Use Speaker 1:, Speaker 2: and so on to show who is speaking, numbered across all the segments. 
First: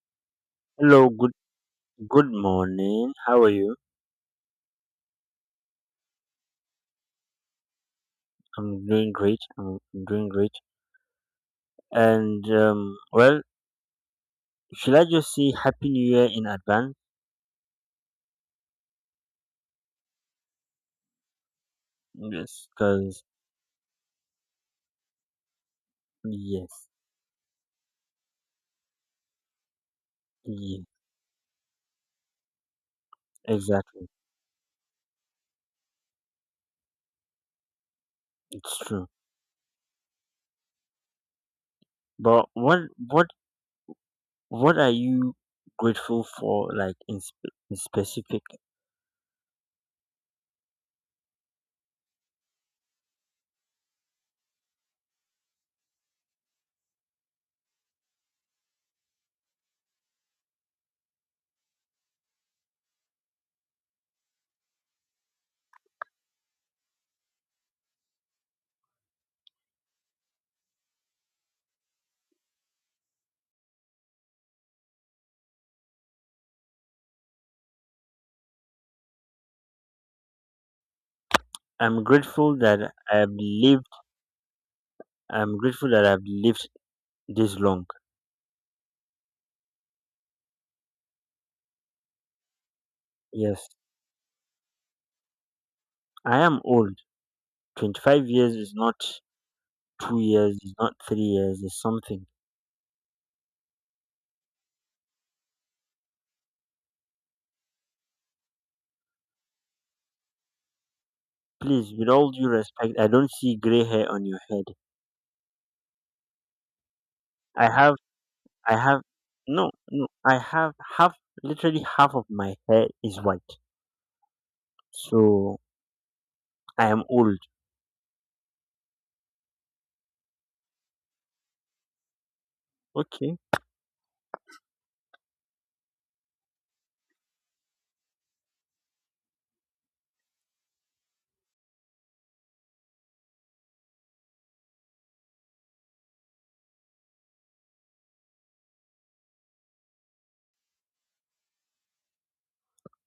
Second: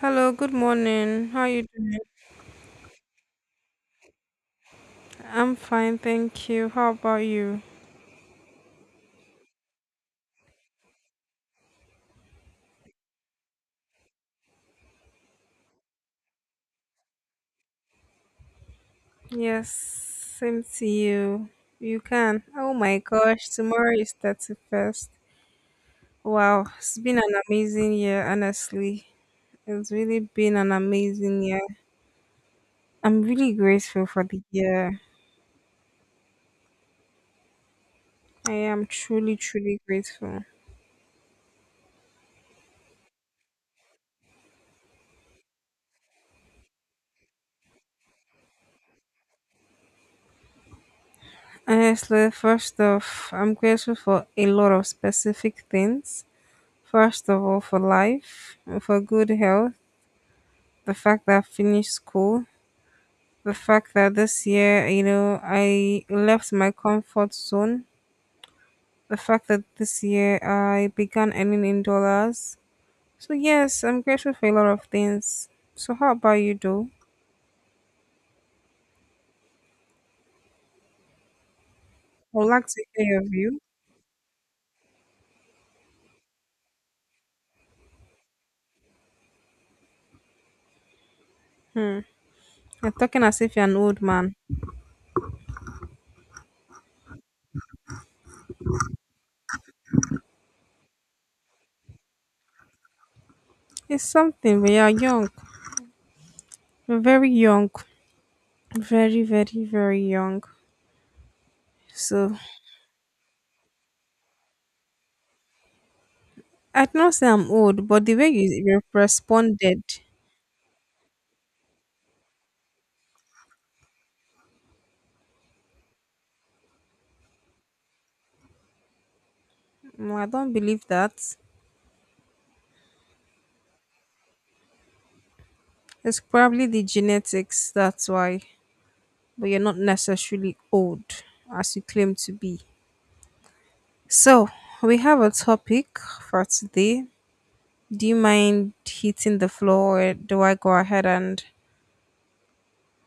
Speaker 1: Hello, good
Speaker 2: Hello,
Speaker 1: morning.
Speaker 2: good
Speaker 1: How you doing?
Speaker 2: good morning. How are you?
Speaker 1: I'm fine, thank you. How about you?
Speaker 2: I'm doing great. I'm doing great. And well, should I just say Happy New Year in advance?
Speaker 1: Yes, same to you. You can.
Speaker 2: Yes,
Speaker 1: Oh my
Speaker 2: because
Speaker 1: gosh, tomorrow is 31st. Wow,
Speaker 2: yes,
Speaker 1: it's been an amazing year, honestly. It's really been an
Speaker 2: yeah,
Speaker 1: amazing year. I'm really grateful
Speaker 2: exactly.
Speaker 1: for the year. I
Speaker 2: It's
Speaker 1: am
Speaker 2: true.
Speaker 1: truly, truly grateful.
Speaker 2: But what what are you grateful for? Like in specific,
Speaker 1: Honestly, first off, I'm grateful for a lot of specific things. First of all, for life, for good health, the fact that I finished school, the fact that this year, you know, I left my comfort zone, the fact that this year I began earning in dollars. So, yes, I'm grateful for a lot of things. So, how about you, though?
Speaker 2: I'm
Speaker 1: I would
Speaker 2: grateful
Speaker 1: like to
Speaker 2: that
Speaker 1: hear your
Speaker 2: I've
Speaker 1: view.
Speaker 2: lived. I'm grateful that I've lived this long.
Speaker 1: Hmm. You're talking as if you're
Speaker 2: Yes,
Speaker 1: an old man.
Speaker 2: I am old. 25 years is not 2 years, it's not 3 years, it's something.
Speaker 1: It's something, we are young. We're very young. Very, very, very young.
Speaker 2: Please, with all
Speaker 1: So,
Speaker 2: due respect, I don't see gray hair on your head.
Speaker 1: I do not say I'm
Speaker 2: I
Speaker 1: old,
Speaker 2: have,
Speaker 1: but the way you
Speaker 2: I
Speaker 1: you
Speaker 2: have, no,
Speaker 1: responded,
Speaker 2: no, I have half, literally half of my hair is white. So I am old.
Speaker 1: no, I don't believe that.
Speaker 2: Okay,
Speaker 1: It's probably the genetics, that's why. But you're not necessarily old as you claim to be. So, we have a topic for today. Do you mind hitting the floor or do I go ahead and.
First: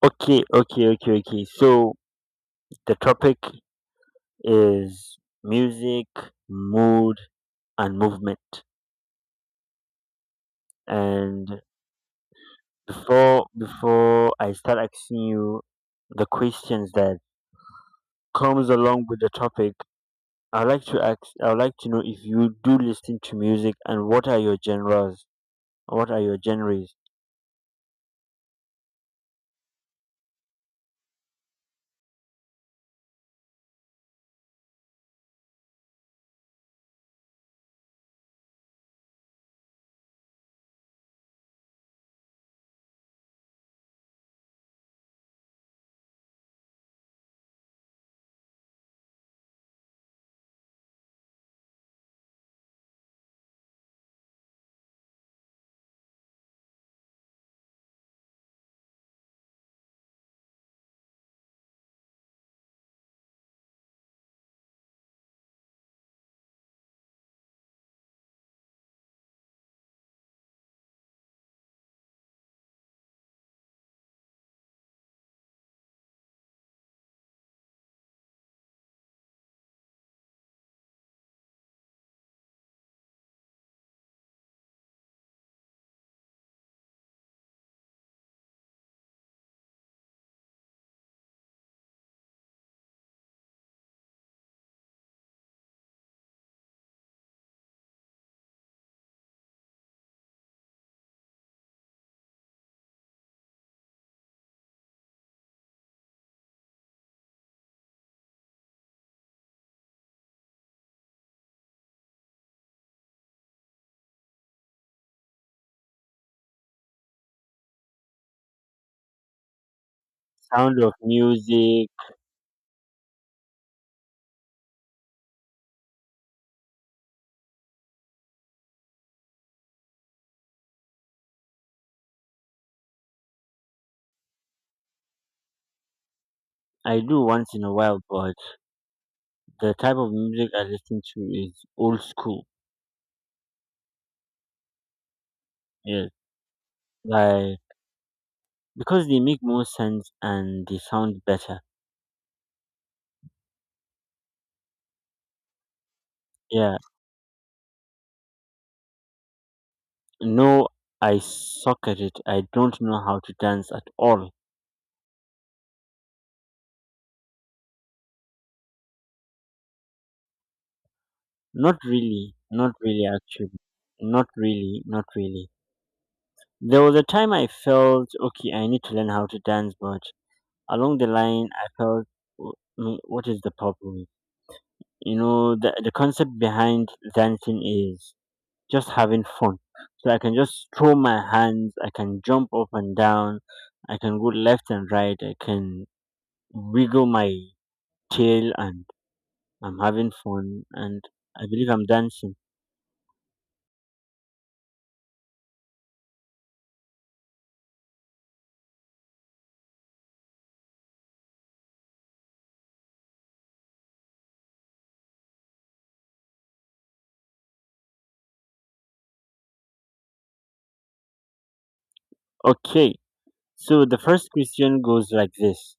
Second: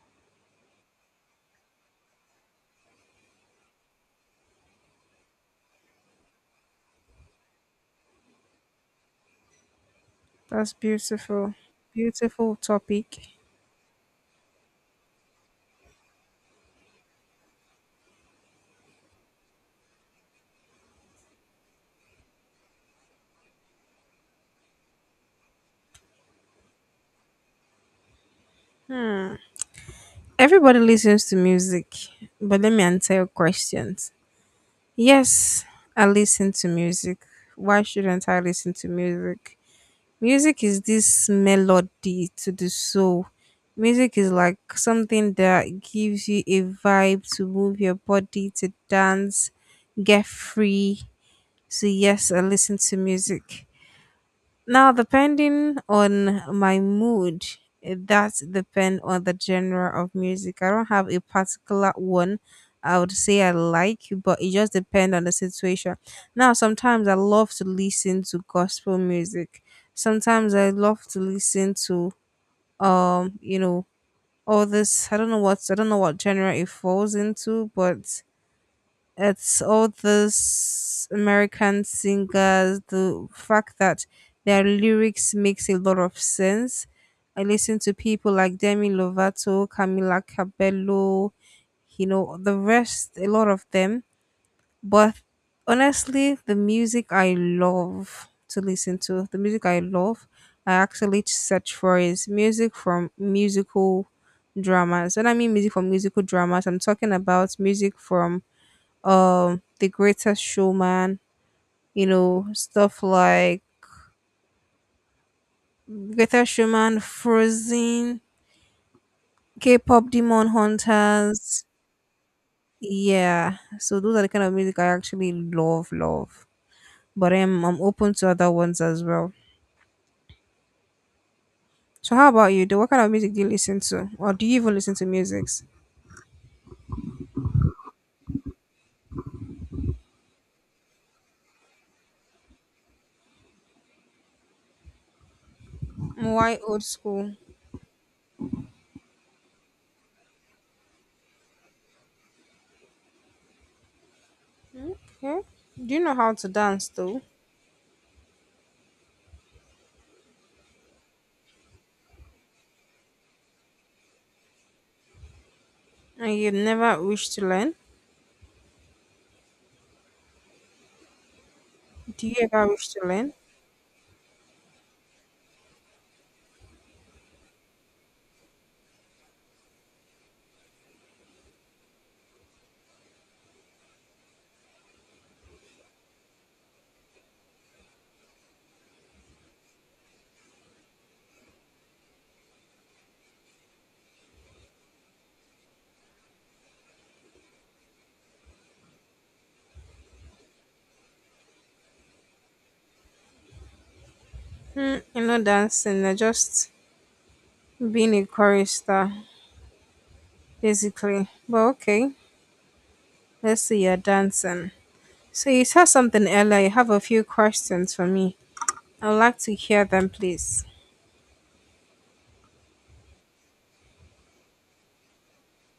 Speaker 2: okay, okay, okay, okay. So the topic is music, mood, and movement.
Speaker 1: That's beautiful.
Speaker 2: And
Speaker 1: Beautiful topic.
Speaker 2: before I start asking you the questions that comes along with the topic, I'd like to know if you do listen to music and what are your genres? What are your genres?
Speaker 1: Hmm. Everybody listens to music, but let me answer your questions. Yes, I listen to music. Why shouldn't I listen to music? Music is this melody to the soul. Music is like something that gives you a vibe to move your body, to dance, get free. So, yes, I listen to music. Now, depending on my mood, it does depend on the genre of music. I don't have a particular one I would say I like, but it just depends on the situation. Now, sometimes I love to listen to gospel music. Sometimes I love to listen to you know, all this I don't know what genre it falls into, but it's all those American singers, the fact that their lyrics makes a lot of sense. I listen to people like Demi Lovato, Camila Cabello, you know, the rest, a lot of them. But honestly, the music I love to listen to, the music I love, I actually search for is music from musical dramas. When I mean music from musical dramas, I'm talking about music from the Greater Showman, you know, stuff like Greater Showman, Frozen, K-pop Demon
Speaker 2: Sound of
Speaker 1: Hunters.
Speaker 2: music.
Speaker 1: Yeah, so those are the kind of music I actually love, love. But I'm open to other ones as well. So how about you? Do What kind of music do you listen to, or do you even listen to musics?
Speaker 2: I do once in a while, but the type of music I listen to is old school. Yes.
Speaker 1: Why old school?
Speaker 2: Like, because they make more sense and they sound better.
Speaker 1: Okay. Do you know how to
Speaker 2: Yeah.
Speaker 1: dance though?
Speaker 2: No, I suck at it. I don't know how to dance at all.
Speaker 1: And you never wish to learn?
Speaker 2: Not
Speaker 1: Do
Speaker 2: really.
Speaker 1: you ever
Speaker 2: Not
Speaker 1: wish to
Speaker 2: really,
Speaker 1: learn?
Speaker 2: actually. Not really. Not really. There was a time I felt, okay, I need to learn how to dance, but along the line, I felt, "W- what is the problem? The concept behind dancing is just having fun. So I can just throw my hands, I can jump up and down, I can go left and right, I can wiggle my tail, and I'm having fun, and I believe I'm dancing."
Speaker 1: Hmm, you know dancing. I just being a chorister, basically. But okay, let's see you're dancing. So you said something earlier. You have a few questions for me. I'd like to hear them, please.
Speaker 2: Okay, so the first question goes like this:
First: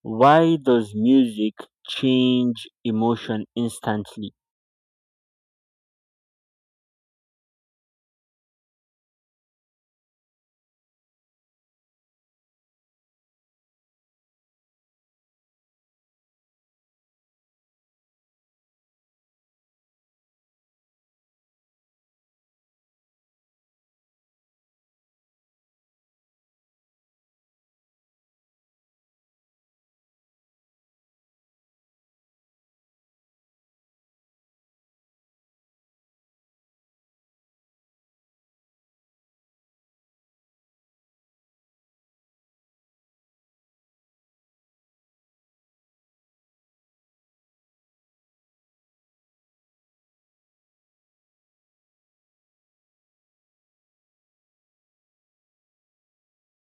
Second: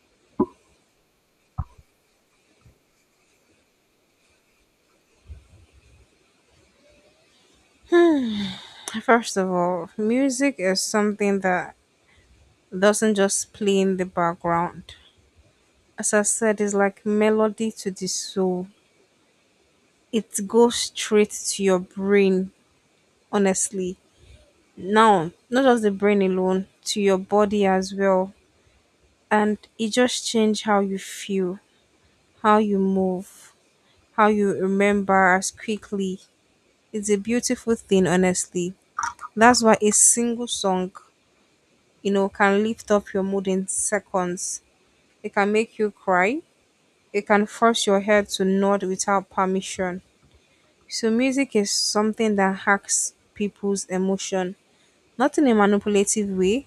Speaker 2: why does music change emotion instantly?
Speaker 1: First of all, music is something that doesn't just play in the background. As I said, it's like melody to the soul. It goes straight to your brain, honestly. Now, not just the brain alone, to your body as well. And it just changes how you feel, how you move, how you remember us quickly. It's a beautiful thing, honestly. That's why a single song, you know, can lift up your mood in seconds. It can make you cry. It can force your head to nod without permission. So music is something that hacks people's emotion, not in a manipulative way,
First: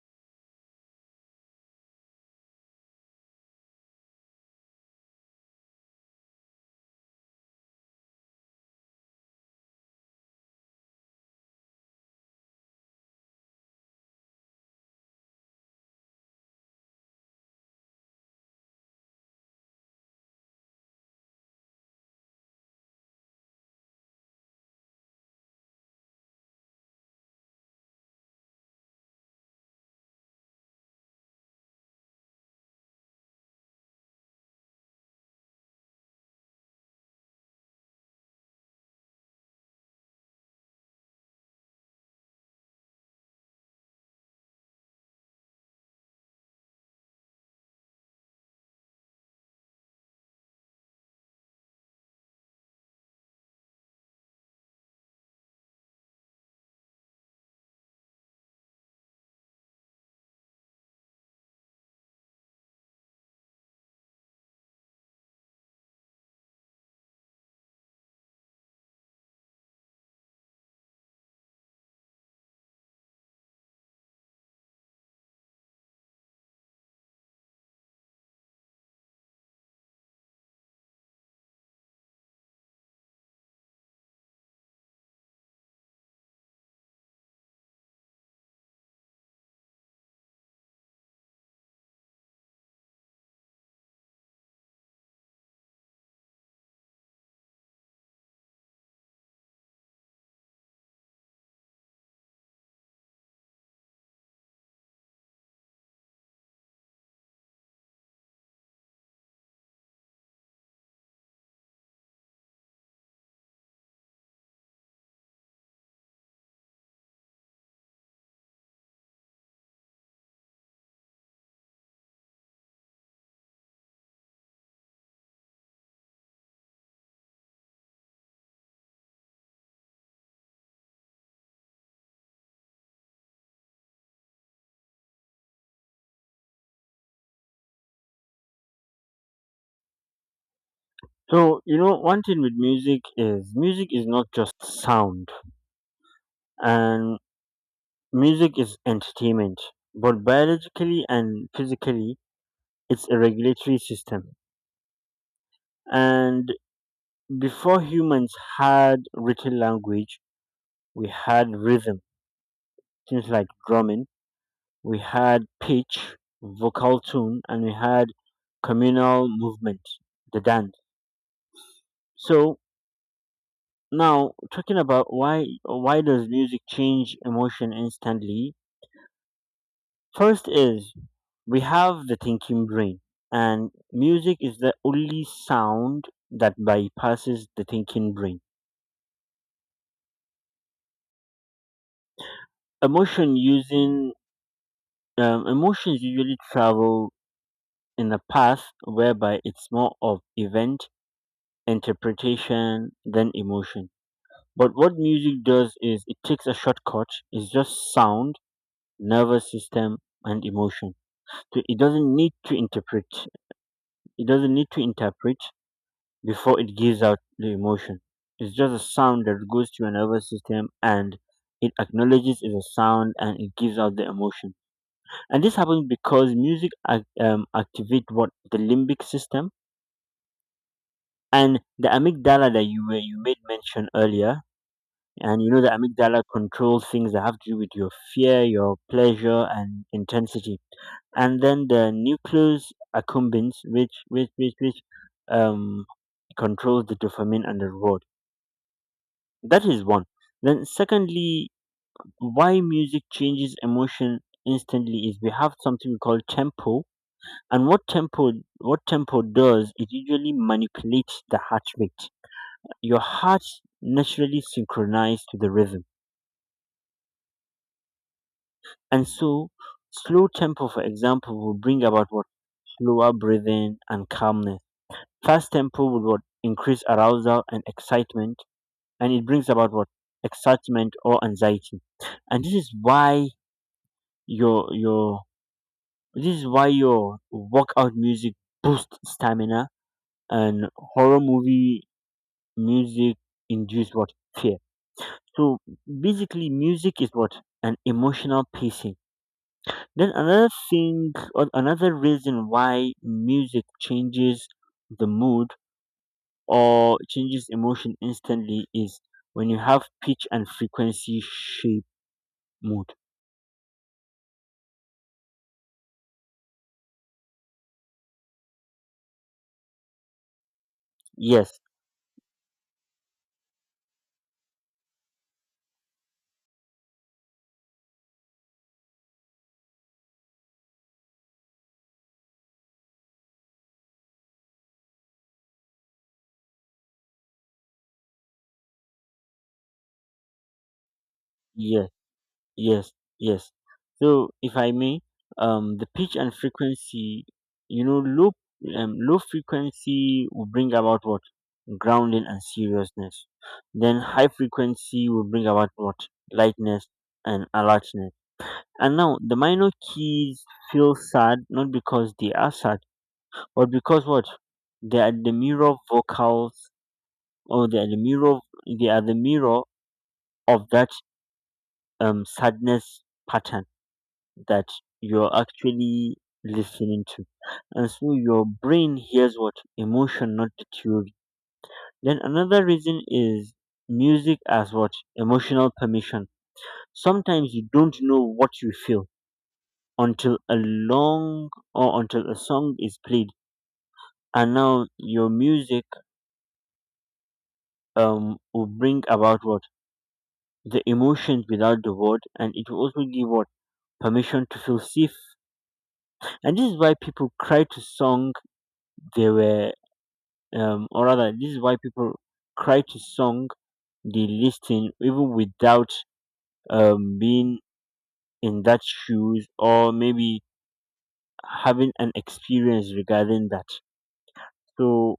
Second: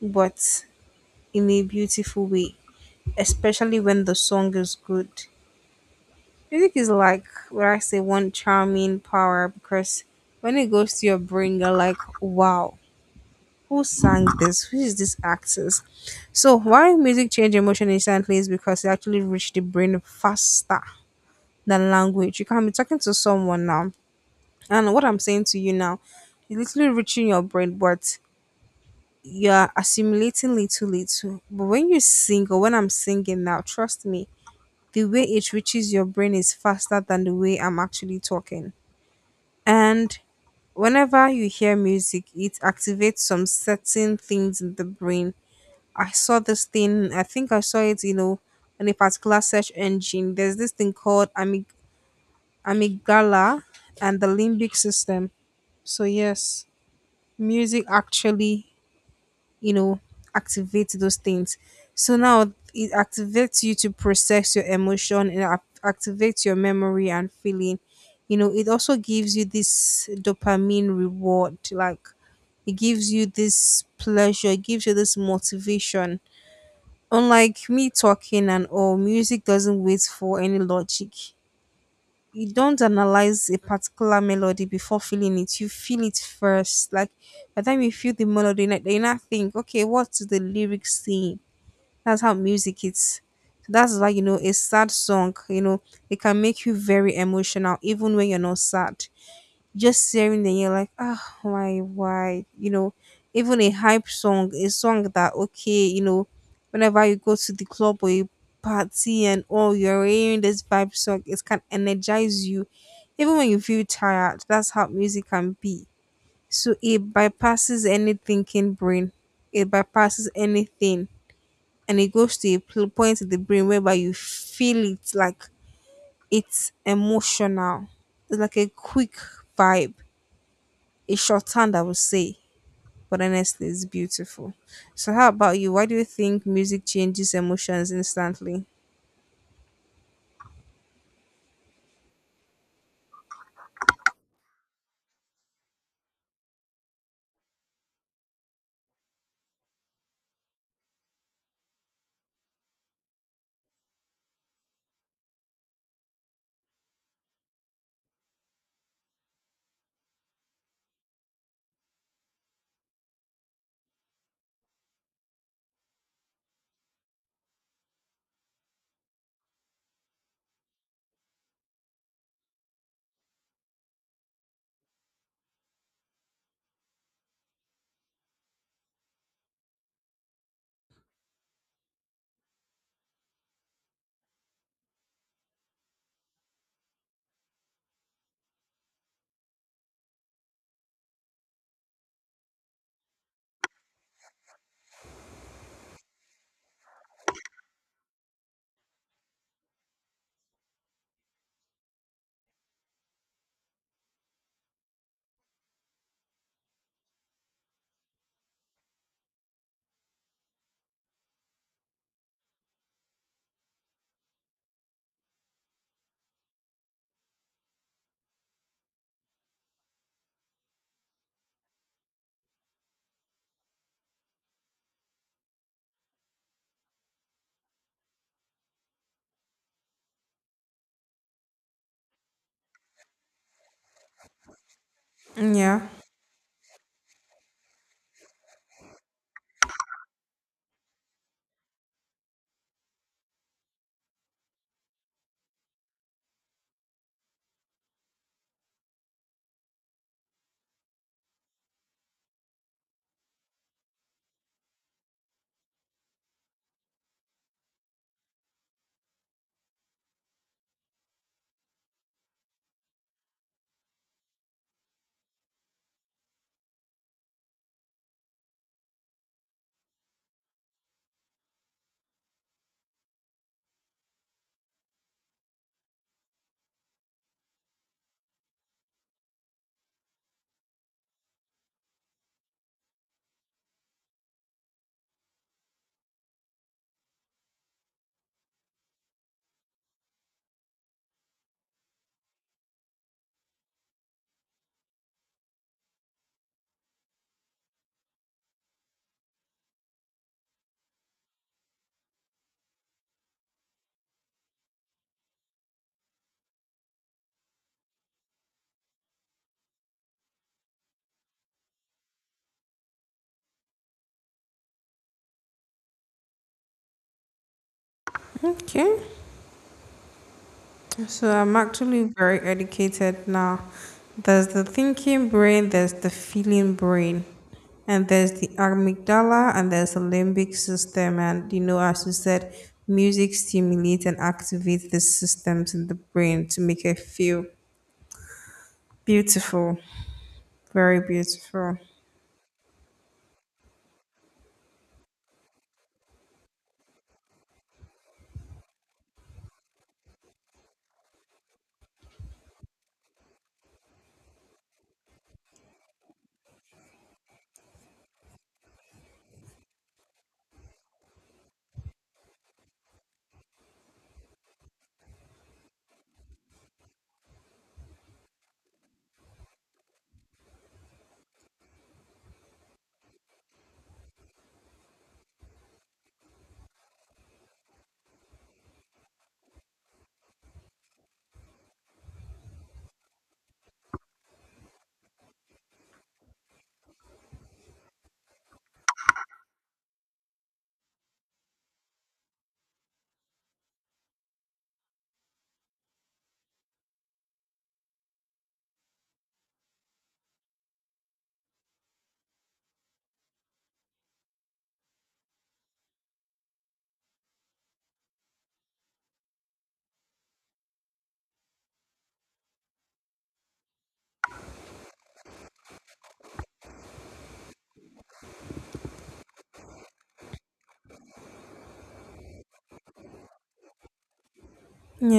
Speaker 1: but in a beautiful way, especially when the song is good. Music is like what I say one charming power because when it goes to your brain, you're like, wow, who sang this? Who is this actress? So why music change emotion instantly is because it actually reached the brain faster than language. You can be talking to someone now, and what I'm saying to you now, it's literally reaching your brain, but you're assimilating little little. But when you sing or when I'm singing now, trust me, the way it reaches your brain is faster than the way I'm actually talking. And whenever you hear music, it activates some certain things in the brain. I saw this thing, I think I saw it, you know, on a particular search engine. There's this thing called amygdala and the limbic system. So, yes, music actually, you know, activates those things. So now it activates you to process your emotion and activates your memory and feeling, you know, it also gives you this dopamine reward, like it gives you this pleasure, it gives you this motivation. Unlike me talking and all, music doesn't wait for any logic. You don't analyze a particular melody before feeling it, you feel it first. Like, by the time you feel the melody, you not think, okay, what's the lyrics saying? That's how music is. So that's why, you know, a sad song, you know, it can make you very emotional even when you're not sad, just hearing, and you're like, ah, why, why? You know, even a hype song, a song that okay, you know, whenever you go to the club or a party and all, you're hearing this vibe song, it can energize you, even when you feel tired. That's how music can be. So it bypasses any thinking brain, it bypasses anything, and it goes to a point in the brain whereby you feel it, like it's emotional. It's like a quick vibe, a shorthand, I would say, but honestly, it's beautiful. So, how about you? Why do you think music changes emotions instantly?
Speaker 2: So, you know, one thing with music is: music is not just sound, and music is entertainment, but biologically and physically, it's a regulatory system. And before humans had written language, we had rhythm, things like drumming. We had pitch, vocal tone, and we had communal movement, the dance. So, now, talking about why does music change emotion instantly? First is, we have the thinking brain, and music is the only sound that bypasses the thinking brain. Emotion using Emotions usually travel in a path whereby it's more of event interpretation than emotion. But what music does is, it takes a shortcut. It's just sound, nervous system, and emotion. To It doesn't need to interpret, it doesn't need to interpret before it gives out the emotion. It's just a sound that goes to your nervous system, and it acknowledges it's a sound, and it gives out the emotion. And this happens because music activate what? The limbic system and the amygdala that you made mention earlier. And you know, the
Speaker 1: Yeah,
Speaker 2: amygdala controls things that have to do with your fear, your pleasure, and intensity. And then the nucleus accumbens, which um, controls the dopamine and the reward. That is one. Then secondly, why music changes emotion instantly is, we have something we call tempo, and what tempo does, it usually manipulates the heart rate. Your heart naturally synchronized to the rhythm, and so slow tempo, for example, will bring about what? Slower breathing and calmness. Fast tempo will what? Increase arousal and excitement, and it brings about what? Excitement or anxiety. And your your this is why your workout music boosts stamina, and horror movie music induce what? Fear. So basically, music is what? An emotional pacing. Then another thing, or another reason why music changes the mood or changes emotion instantly, is when you have pitch and frequency shape mood.
Speaker 1: okay. So, I'm
Speaker 2: Yes,
Speaker 1: actually very educated now. There's the thinking brain, there's the feeling brain, and there's the amygdala, and there's the limbic system. And, you know, as you said, music stimulates and activates the systems in the brain to make it feel beautiful, very beautiful.
Speaker 2: yes, yes, yes. So if I may, the pitch and frequency, you know, low low frequency will bring about what? Grounding and seriousness. Then high frequency will bring about what? Lightness and alertness. And now the minor keys feel sad not because they are sad but because what? They are the mirror vocals, or they are the mirror of that sadness pattern that you're actually listening to. And so your brain hears what? Emotion, not the theory. Then another reason is, music as what? Emotional permission. Sometimes you don't know what you feel until a long or until a song is played, and now your music will bring about what? The emotions without the word, and it will also give what? Permission to feel safe. And this is why people cry to song they were, or rather, this is why people cry to song they listen even without being in that shoes, or maybe having an experience regarding that. So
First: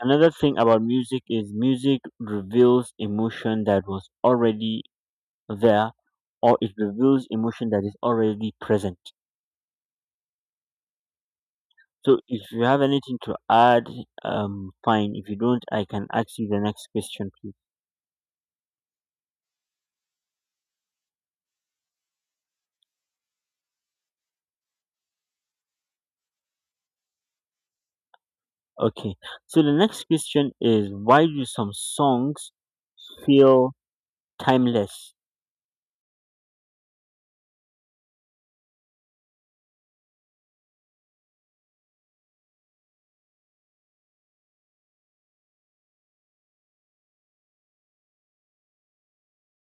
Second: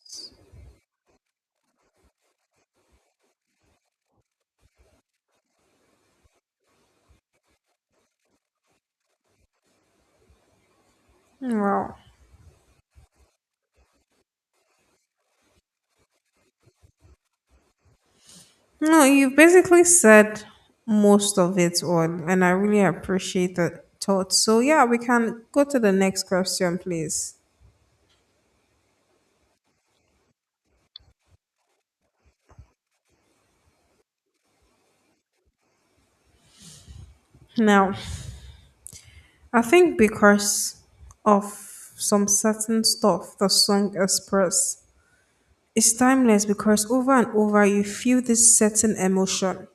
Speaker 2: another thing about music is, music reveals emotion that was already there, or it reveals emotion that is already present.
Speaker 1: Well,
Speaker 2: So if you have anything to add, fine. If you don't, I can ask you the next question, please.
Speaker 1: no, you basically said most of it all, and I really appreciate the thought. So, yeah, we can go to the next question, please.
Speaker 2: Okay. So the next question is: why do some songs feel timeless?
Speaker 1: Now, I think because of some certain stuff the song express is timeless because over and over you feel this certain emotion.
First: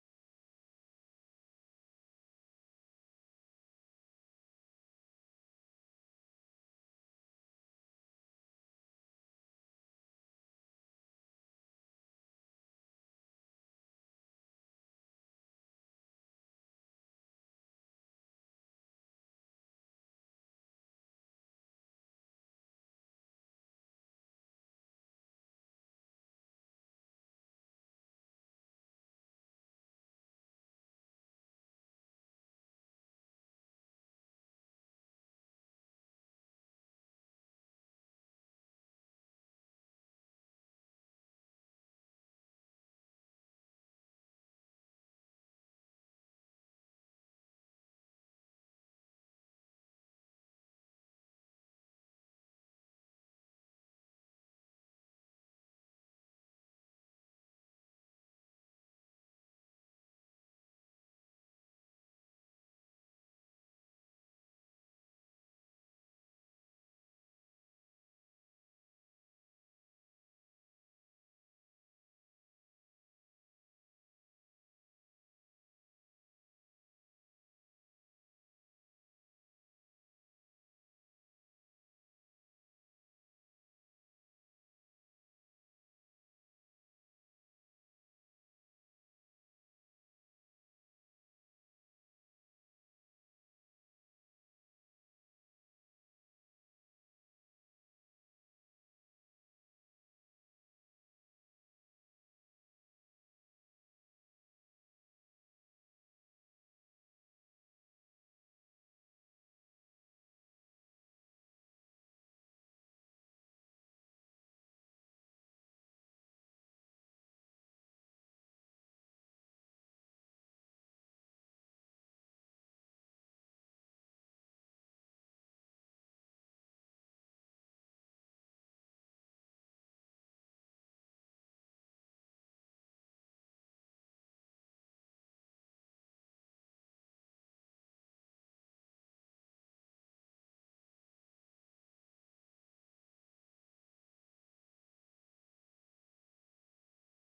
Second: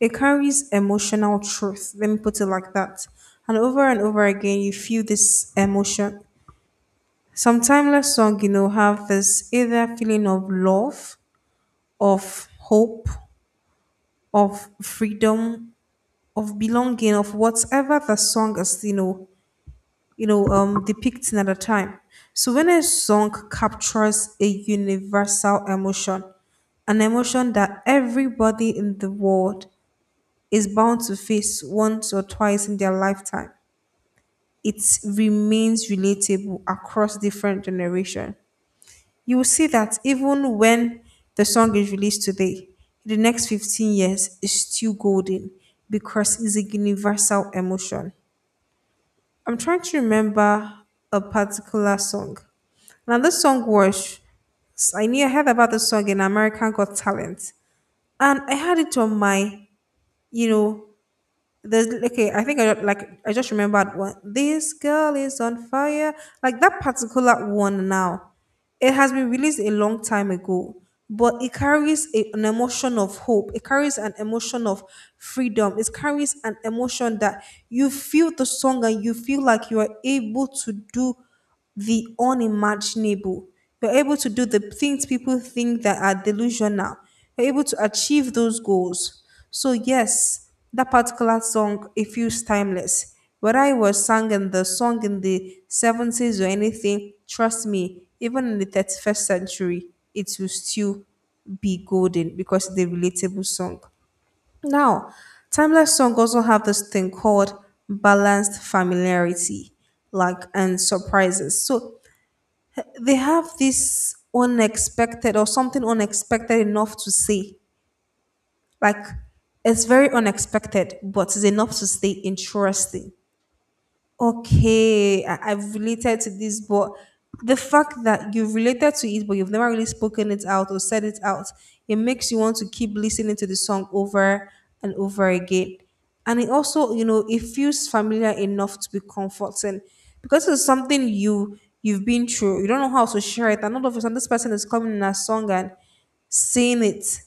Speaker 1: It carries emotional truth. Let me put it like that. And over again you feel this emotion. Some timeless song, you know, have this either feeling of love, of hope, of freedom, of belonging, of whatever the song is, you know, depicting at a time. So when a song captures a universal emotion, an emotion that everybody in the world is bound to face once or twice in their lifetime. It remains relatable across different generations. You will see that even when the song is released today, in the next 15 years, it's still golden because it's a universal emotion. I'm trying to remember a particular song. Now, this song was, I knew I heard about this song in American Got Talent, and I had it on my, you know, there's okay, I think I like I just remembered one, This Girl Is on Fire. Like that particular one now, it has been released a long time ago, but it carries a, an emotion of hope, it carries an emotion of freedom, it carries an emotion that you feel the song and you feel like you are able to do the unimaginable. You're able to do the things people think that are delusional. You're able to achieve those goals. So yes, that particular song it feels timeless. Whether it was sung in the song in the 70s or anything, trust me, even in the 31st century, it will still be golden because it's a relatable song. Now, timeless songs also have this thing called balanced familiarity, like and surprises. So they have this unexpected or something unexpected enough to say. Like it's very unexpected, but it's enough to stay interesting. Okay, I've related to this, but the fact that you've related to it, but you've never really spoken it out or said it out, it makes you want to keep listening to the song over and over again. And it also, you know, it feels familiar enough to be comforting because it's something you've been through. You don't know how to share it, and all of a sudden, this person is coming in a song and saying it.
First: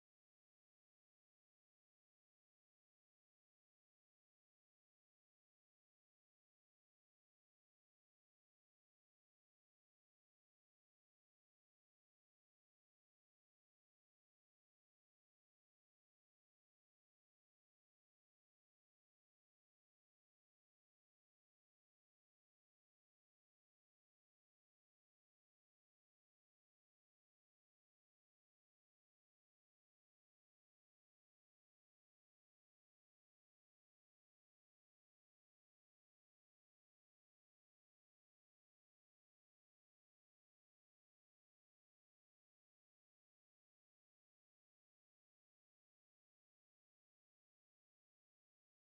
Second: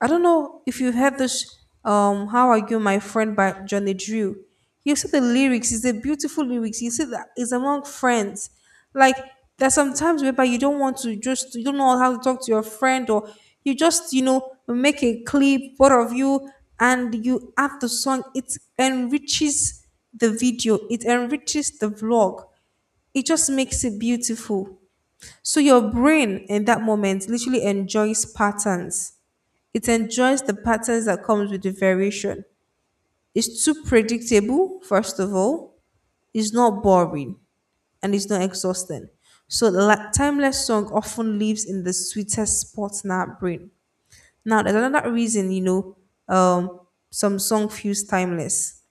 Speaker 1: I don't know if you've heard this. How Are You, My Friend? By Johnny Drew. You see the lyrics. It's a beautiful lyrics. You see that it's among friends. Like there's sometimes whereby you don't want to just you don't know how to talk to your friend or you just you know make a clip both of you and you add the song. It enriches the video. It enriches the vlog. It just makes it beautiful. So your brain in that moment literally enjoys patterns, it enjoys the patterns that comes with the variation. It's too predictable, first of all. It's not boring and it's not exhausting. So the timeless song often lives in the sweetest spot in our brain. Now, there's another reason, um, some song feels timeless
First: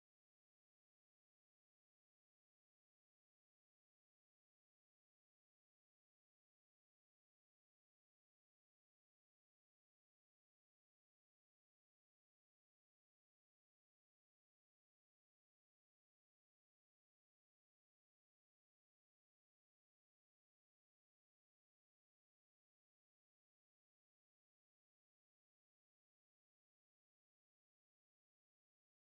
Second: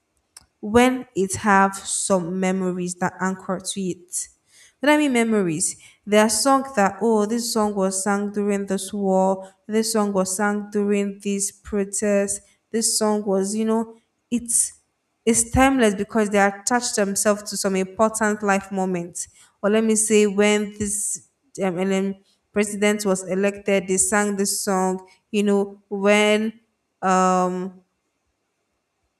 Speaker 1: when it have some memories that anchor to it. What I mean memories, there are songs that, oh, this song was sung during this war, this song was sung during this protest, this song was, it's it's timeless because they attach themselves to some important life moments. Or let me say when this and then president was elected, they sang this song, you know, when um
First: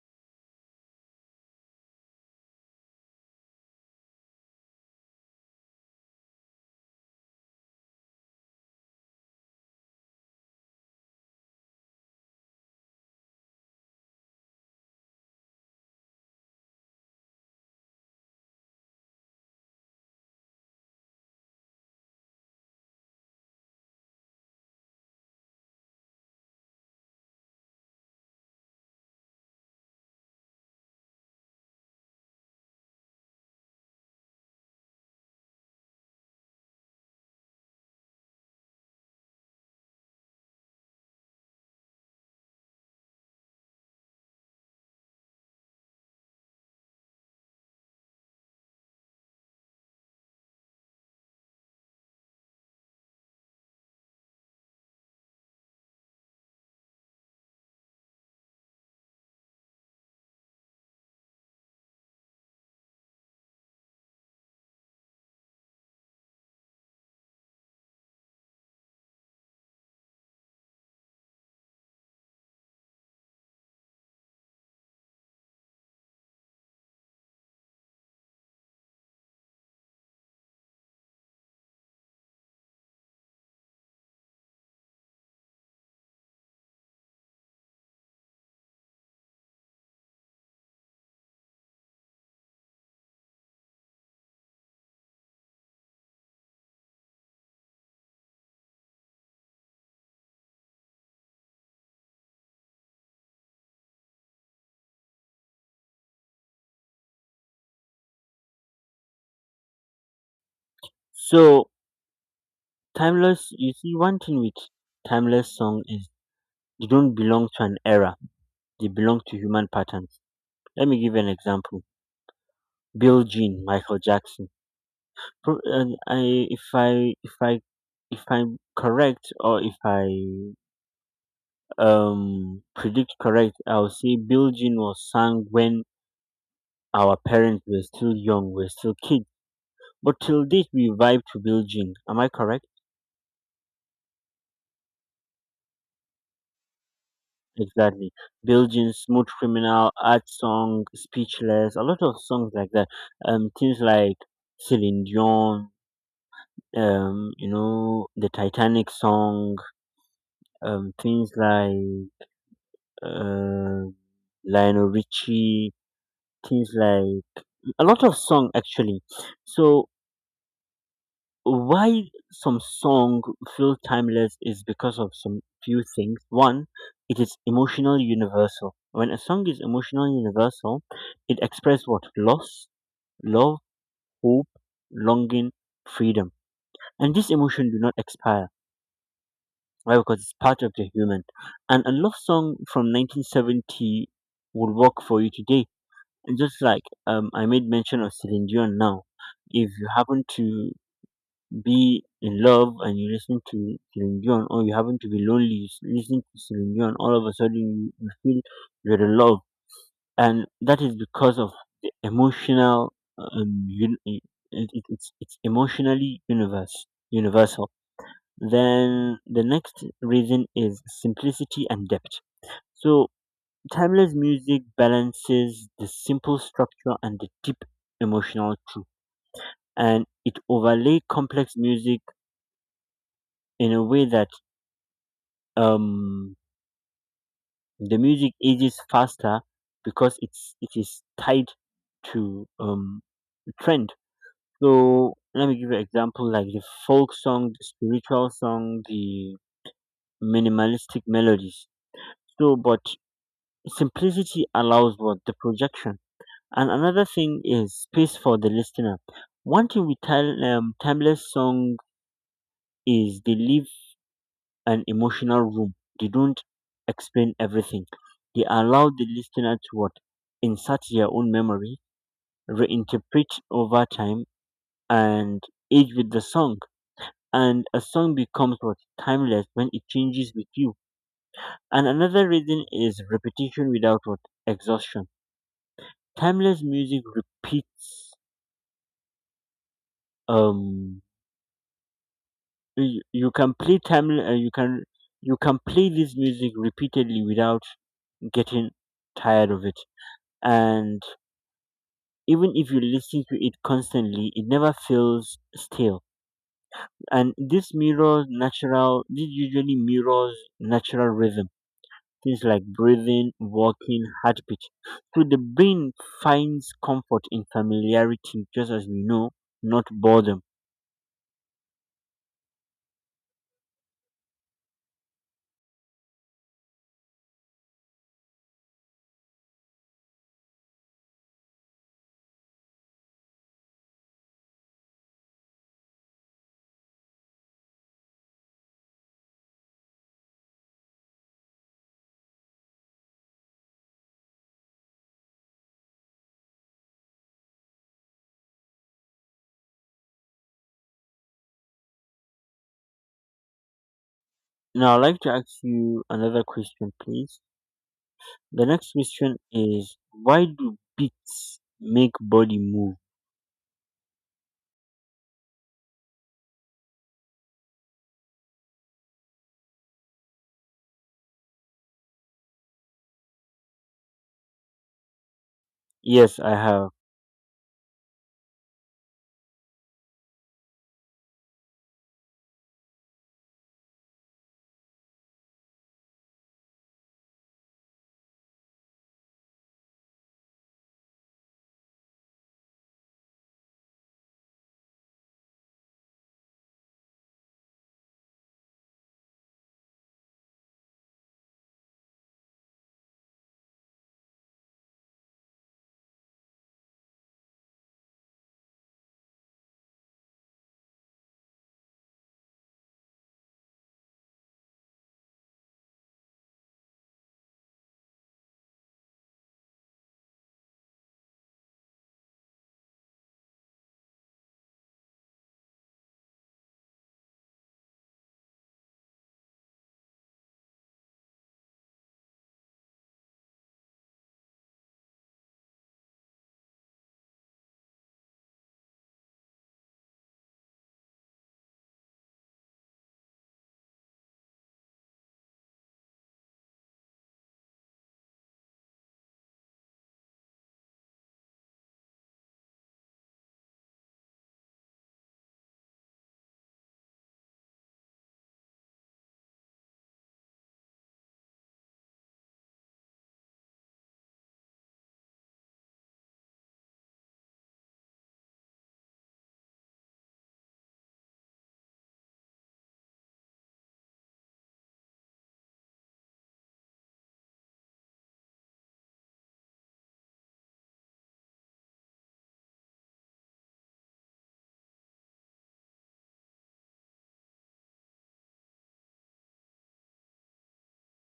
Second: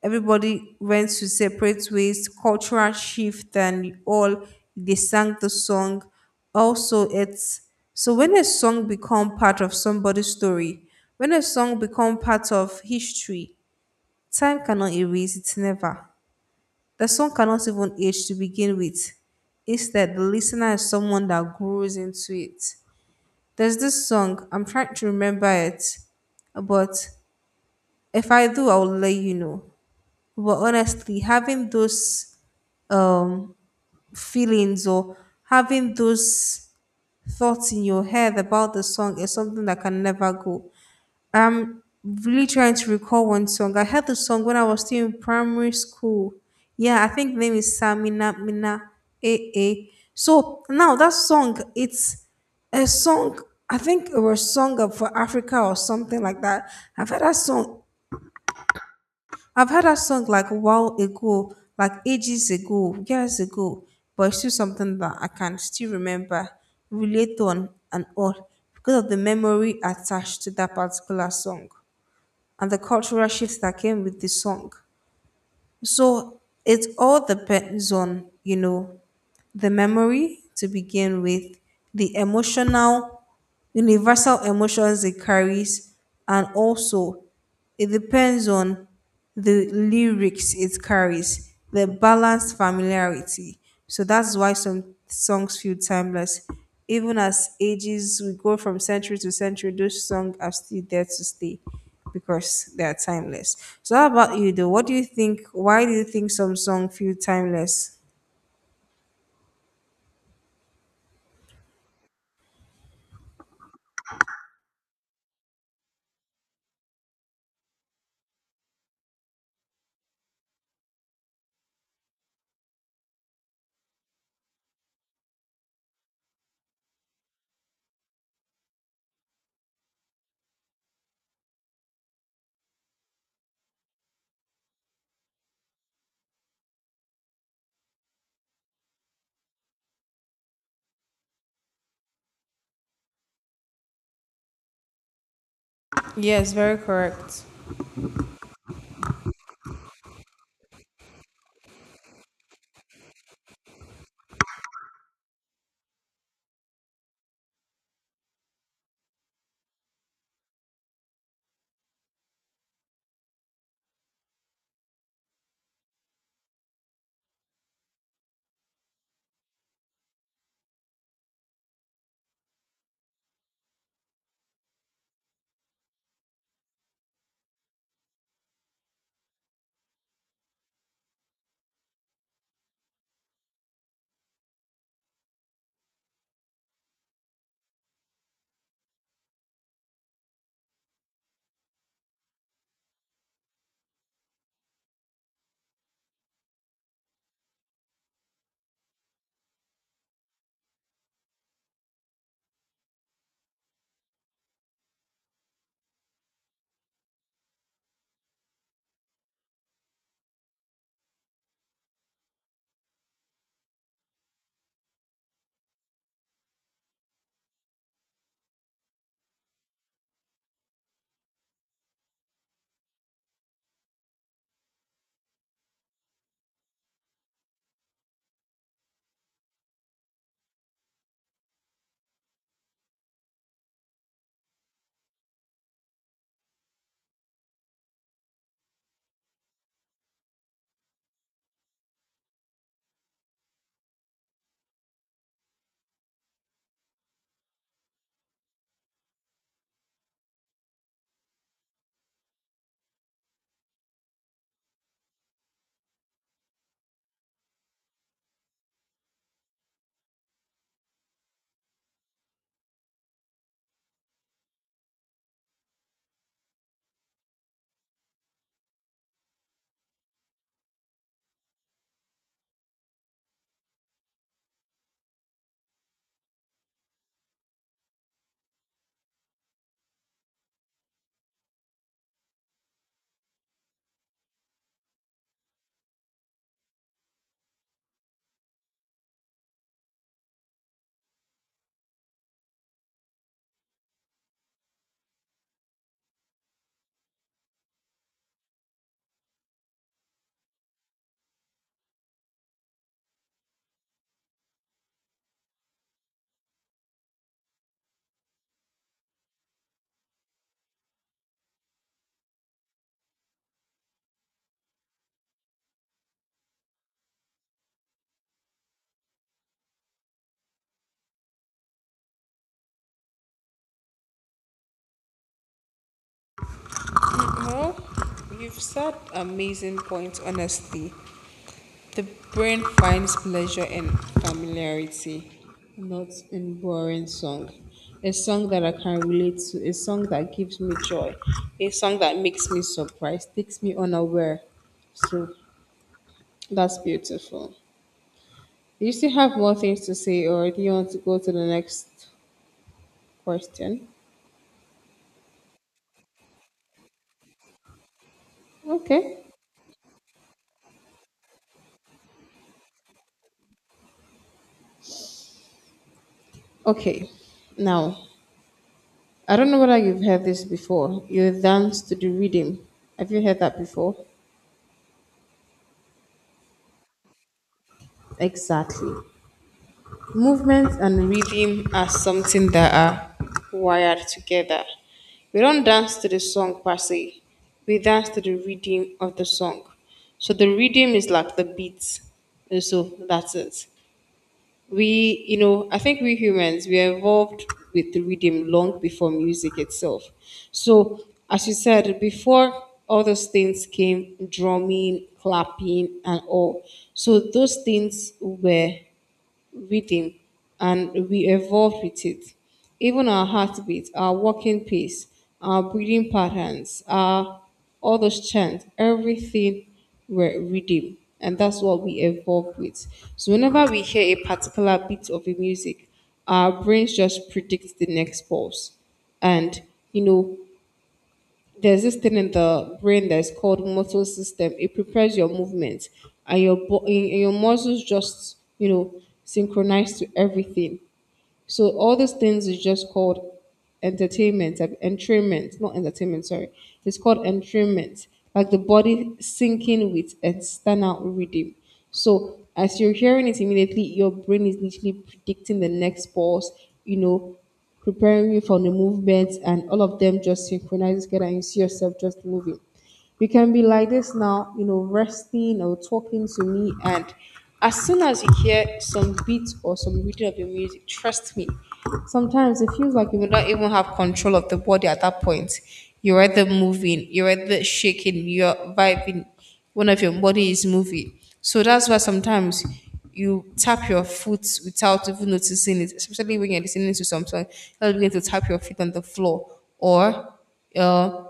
Speaker 1: everybody went to separate ways, cultural shift, and all they sang the song. Also, it's so when a song become part of somebody's story, when a song become part of history, time cannot erase it. Never. The song cannot even age to begin with. Instead, the listener is someone that grows into it. There's this song, I'm trying to remember it, but if I do, I will let you know. But honestly, having those um, feelings or having those thoughts in your head about the song is something that can never go. I'm really trying to recall one song. I heard the song when I was still in primary school. Yeah, I think the name is Samina Mina A. So now that song, it's a song. I think it was song of for Africa or something like that. I've heard that song I've heard that song like a while ago, like ages ago, years ago, but it's still something that I can still remember, relate on, and all because of the memory attached to that particular song and the cultural shifts that came with the song. So it all depends on, the memory to begin with, the emotional, universal emotions it carries, and also it depends on the lyrics it carries, the balanced familiarity. So that's why some songs feel timeless. Even as ages, we go from century to century, those songs are still there to stay because they are timeless. So how about you though? What do you think? Why do you think some songs feel timeless?
Speaker 2: So timeless, you see, one thing with timeless song is, they don't belong to an era. They belong to human patterns. Let me give you an example. Bill Jean, Michael Jackson. Pro- and I, if I, if I, If I'm correct, or if I predict correct, I'll say Bilgin was sung when our parents were still young, we're still kids. But till date, we vibe to Bilgin. Am I correct?
Speaker 1: Yes, very correct.
Speaker 2: Exactly. Bilgin, Smooth Criminal, Art Song, Speechless, a lot of songs like that. Things like Celine Dion, the Titanic song, things like uh, Lionel Richie, things like a lot of song actually. So why some song feel timeless is because of some few things. One, it is emotional universal. When a song is emotional universal, it expresses what? Loss, love, hope, longing, freedom, and this emotion do not expire. Why? Because it's part of the human. And a love song from 1970 would work for you today. And just like I made mention of Celine Dion now, if you happen to be in love and you listen to Celine Dion, or you happen to be lonely, you listen to Celine Dion, all of a sudden, you feel you're in love, and that is because of the emotional. Um, un- it, it's emotionally universe universal. Then the next reason is simplicity and depth. So timeless music balances the simple structure and the deep emotional truth, and it overlay complex music in a way that um the music ages faster because it is tied to trend. So let me give you an example, like the folk song, the spiritual song, the minimalistic melodies. So but simplicity allows what? The projection. And another thing is space for the listener. One thing with timeless song is, they leave an emotional room. They don't explain everything. They allow the listener to what? Insert their own memory, reinterpret over time, and age with the song. And a song becomes what? Timeless when it changes with you. And another reason is repetition without what? Exhaustion. Timeless music repeats. Um, you can play timeless. You can play this music repeatedly without getting tired of it, and even if you listen to it constantly, it never feels stale. And this usually mirrors natural rhythm, things like breathing, walking, heartbeat. So the brain finds comfort in familiarity, just as not boredom.
Speaker 1: Well, you've said amazing points, honestly. The brain finds pleasure in familiarity, not in boring song. A song that I can relate to, a song that gives me joy, a song that makes me surprised, takes me unaware. So that's beautiful. Do you still have more things to say, or do you want to go to the next question?
Speaker 2: Now I'd like to ask you another question, please. The next
Speaker 1: Okay.
Speaker 2: question is: why do beats make body move?
Speaker 1: Okay. Now, I don't know whether you've heard this before. You dance to the rhythm. Have you heard that before?
Speaker 2: Yes, I have.
Speaker 1: Exactly. Movement and rhythm are something that are wired together. We don't dance to the song per se, we dance to the rhythm of the song. So the rhythm is like the beat. And so that's it. We, I think we humans, we evolved with the rhythm long before music itself. So, as you said, before all those things came drumming, clapping, and all. So, those things were rhythm and we evolve with it. Even our heartbeat, our walking pace, our breathing patterns, our all those chants, everything were rhythm. And that's what we evolve with. So whenever we hear a particular beat of a music, our brains just predict the next pulse. And you know, there's this thing in the brain that's called motor system. It prepares your movements and your and your muscles just synchronize to everything. So all these things is just called entertainment, entrainment, not entertainment, sorry. It's called entrainment, like the body syncing with external rhythm. So as you're hearing it immediately, your brain is literally predicting the next pulse, you know, preparing you for the movements and all of them just synchronize together and you see yourself just moving. You can be like this now, resting or talking to me. And as soon as you hear some beat or some reading of your music, trust me, sometimes it feels like you do not even have control of the body at that point. You're either moving, you're either shaking, you're vibing, one of your body is moving. So that's why sometimes you tap your foot without even noticing it, especially when you're listening to something, you'll begin to tap your feet on the floor or uh,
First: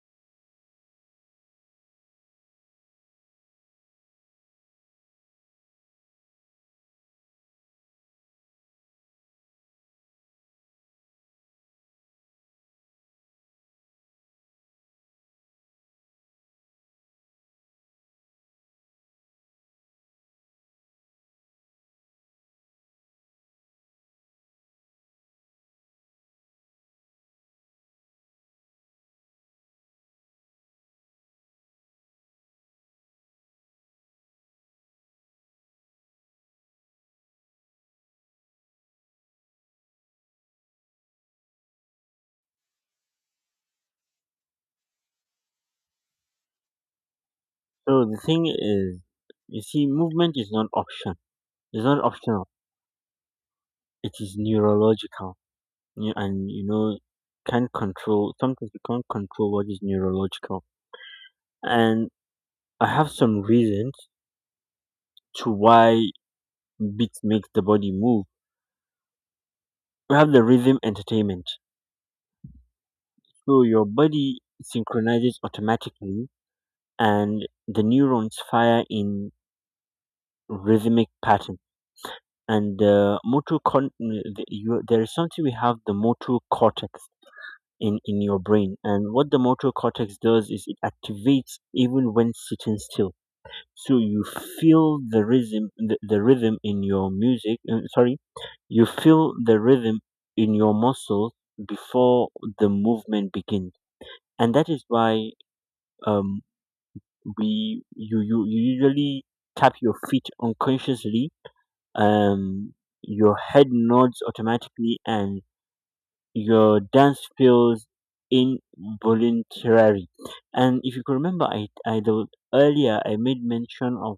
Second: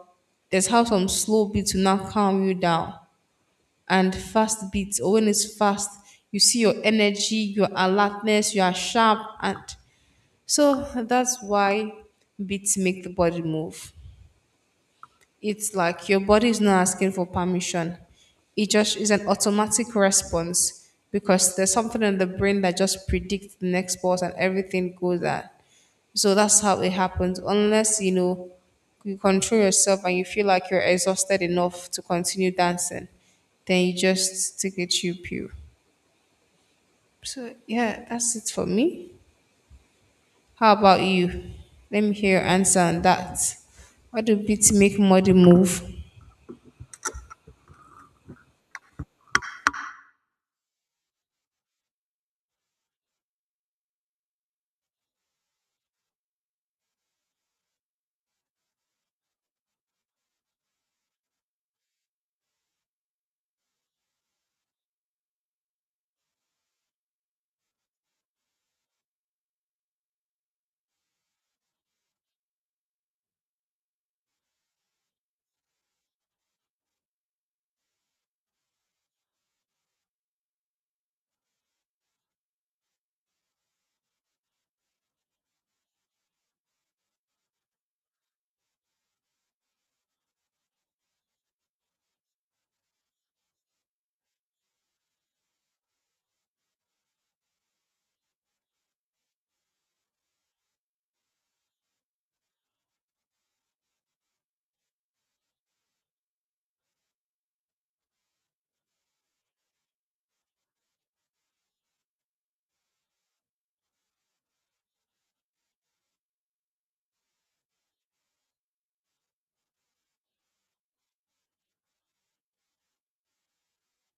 Speaker 1: there's how some slow beats will now calm you down and fast beats, or when it's fast, you see your energy, your alertness, you are sharp and so that's why beats make the body move. It's like your body is not asking for permission. It just is an automatic response because there's something in the brain that just predicts the next pulse and everything goes that. So that's how it happens. Unless you control yourself and you feel like you're exhausted enough to continue dancing, then you just take a chill pill. So yeah, that's it for me. How about you? Let me hear your answer on that. Why do beats make body move?
Speaker 2: So the thing is, you see, movement is not option. It's not optional. It is neurological. You, and can't control. Sometimes you can't control what is neurological. And I have some reasons to why beats make the body move. We have the rhythm entertainment. So your body synchronizes automatically, and the neurons fire in rhythmic pattern. And the motor con- the, you, there is something, we have the motor cortex in your brain, and what the motor cortex does is it activates even when sitting still. So you feel the rhythm, the rhythm in your music, sorry, you feel the rhythm in your muscles before the movement begins. And that is why um you usually tap your feet unconsciously, um your head nods automatically, and your dance feels involuntary. And if you could remember, earlier I made mention of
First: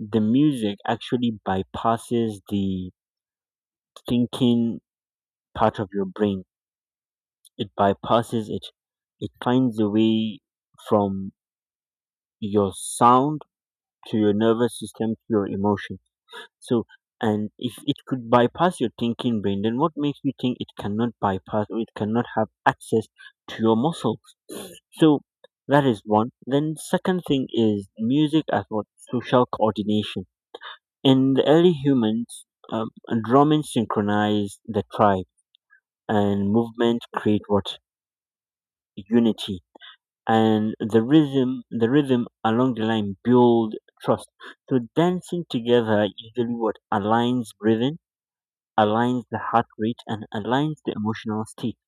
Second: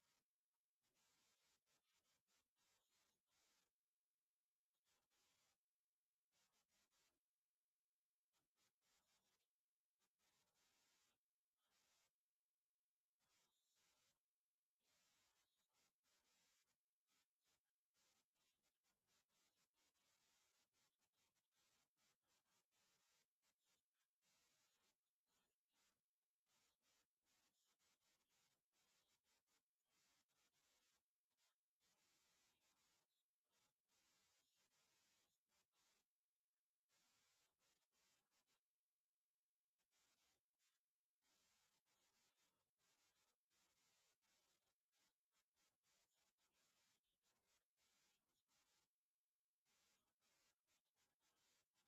Speaker 2: the music actually bypasses the thinking part of your brain. It bypasses it. It finds a way from your sound to your nervous system to your emotion. So, and if it could bypass your thinking brain, then what makes you think it cannot bypass or it cannot have access to your muscles? So, that is one. Then, second thing is, music as what? Social coordination. In the early humans, um, drumming synchronized the tribe, and movement create what? Unity, and the rhythm along the line build trust. So, dancing together usually what? Aligns breathing, aligns the heart rate, and aligns the emotional state.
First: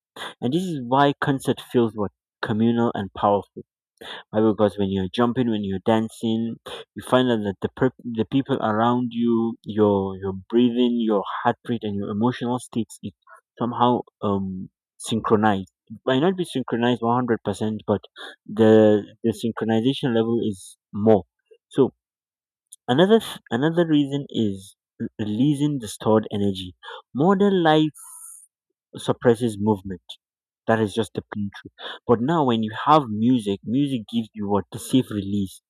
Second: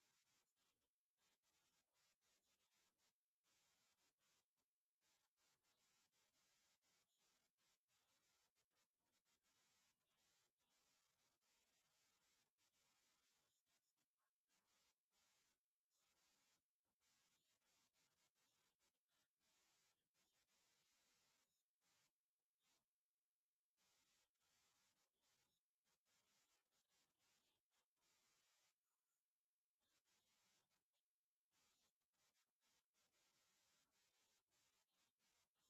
Speaker 2: And this is why concert feels what? Communal and powerful. Why? Because when you're jumping, when you're dancing, you find out that the people around you, your breathing, your heart rate, and your emotional states is somehow synchronized. It might not be synchronized 100%, but the synchronization level is more. So another reason is releasing the stored energy. Modern life suppresses movement. That is just the plain truth. But now, when you have music, music gives you what? The safe release.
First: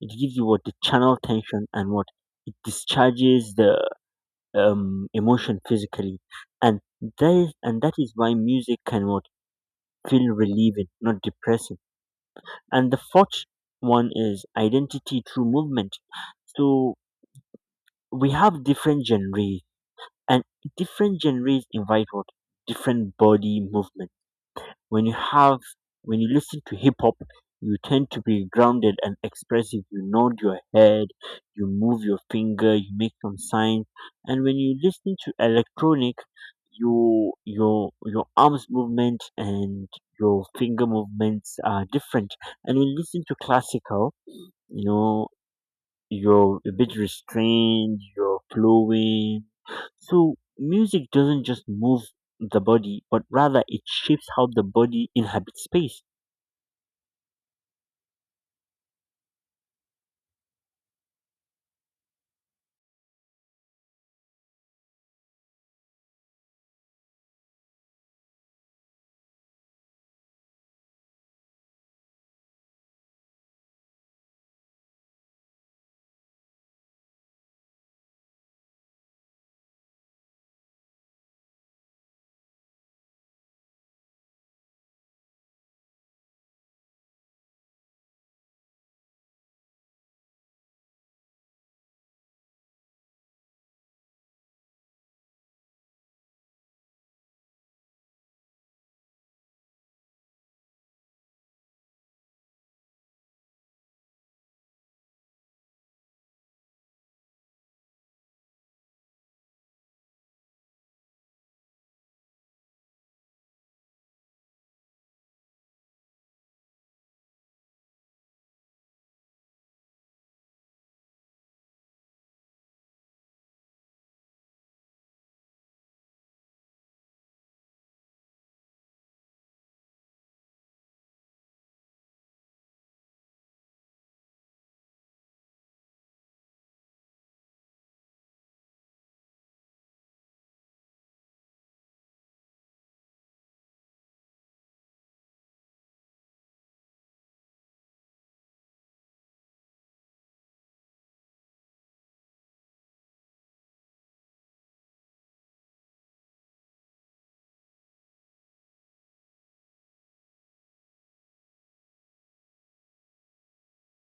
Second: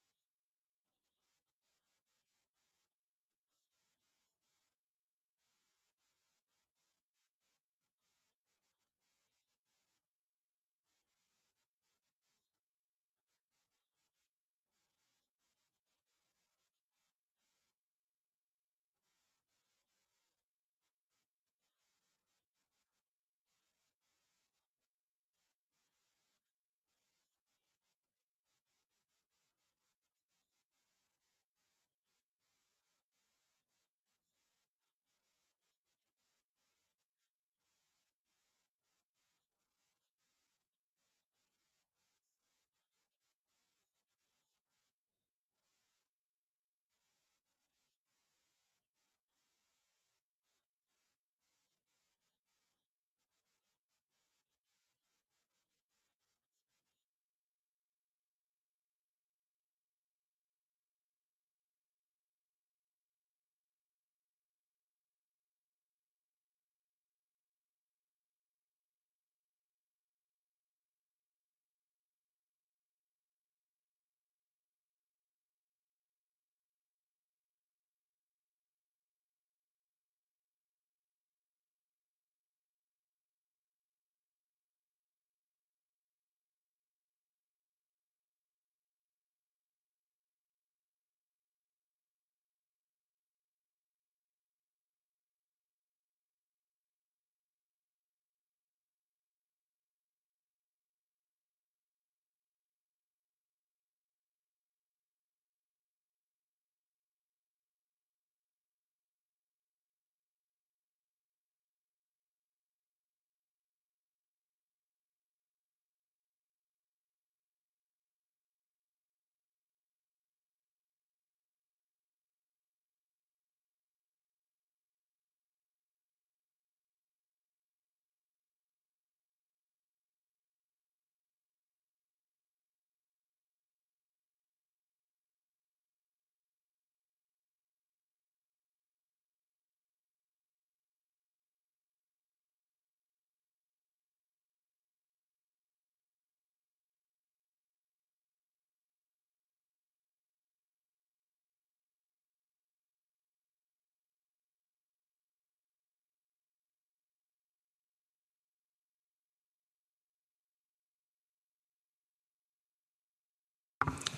Speaker 2: It gives you what? The channel tension, and what? It discharges the emotion physically, and that is why music can what? Feel relieving, not depressing. And the fourth one is identity through movement. So we have different genres, and different genres invite what? Different body movement. when you have when you listen to hip hop, you tend to be grounded and expressive, you nod your head, you move your finger, you make some signs. And when you listen to electronic, your arms movement and your finger movements are different. And when you listen to classical, you know you're a bit restrained, you're flowing. So music doesn't just move the body, but rather it shapes how the body inhabits space.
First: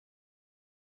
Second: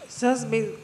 Speaker 1: It's just me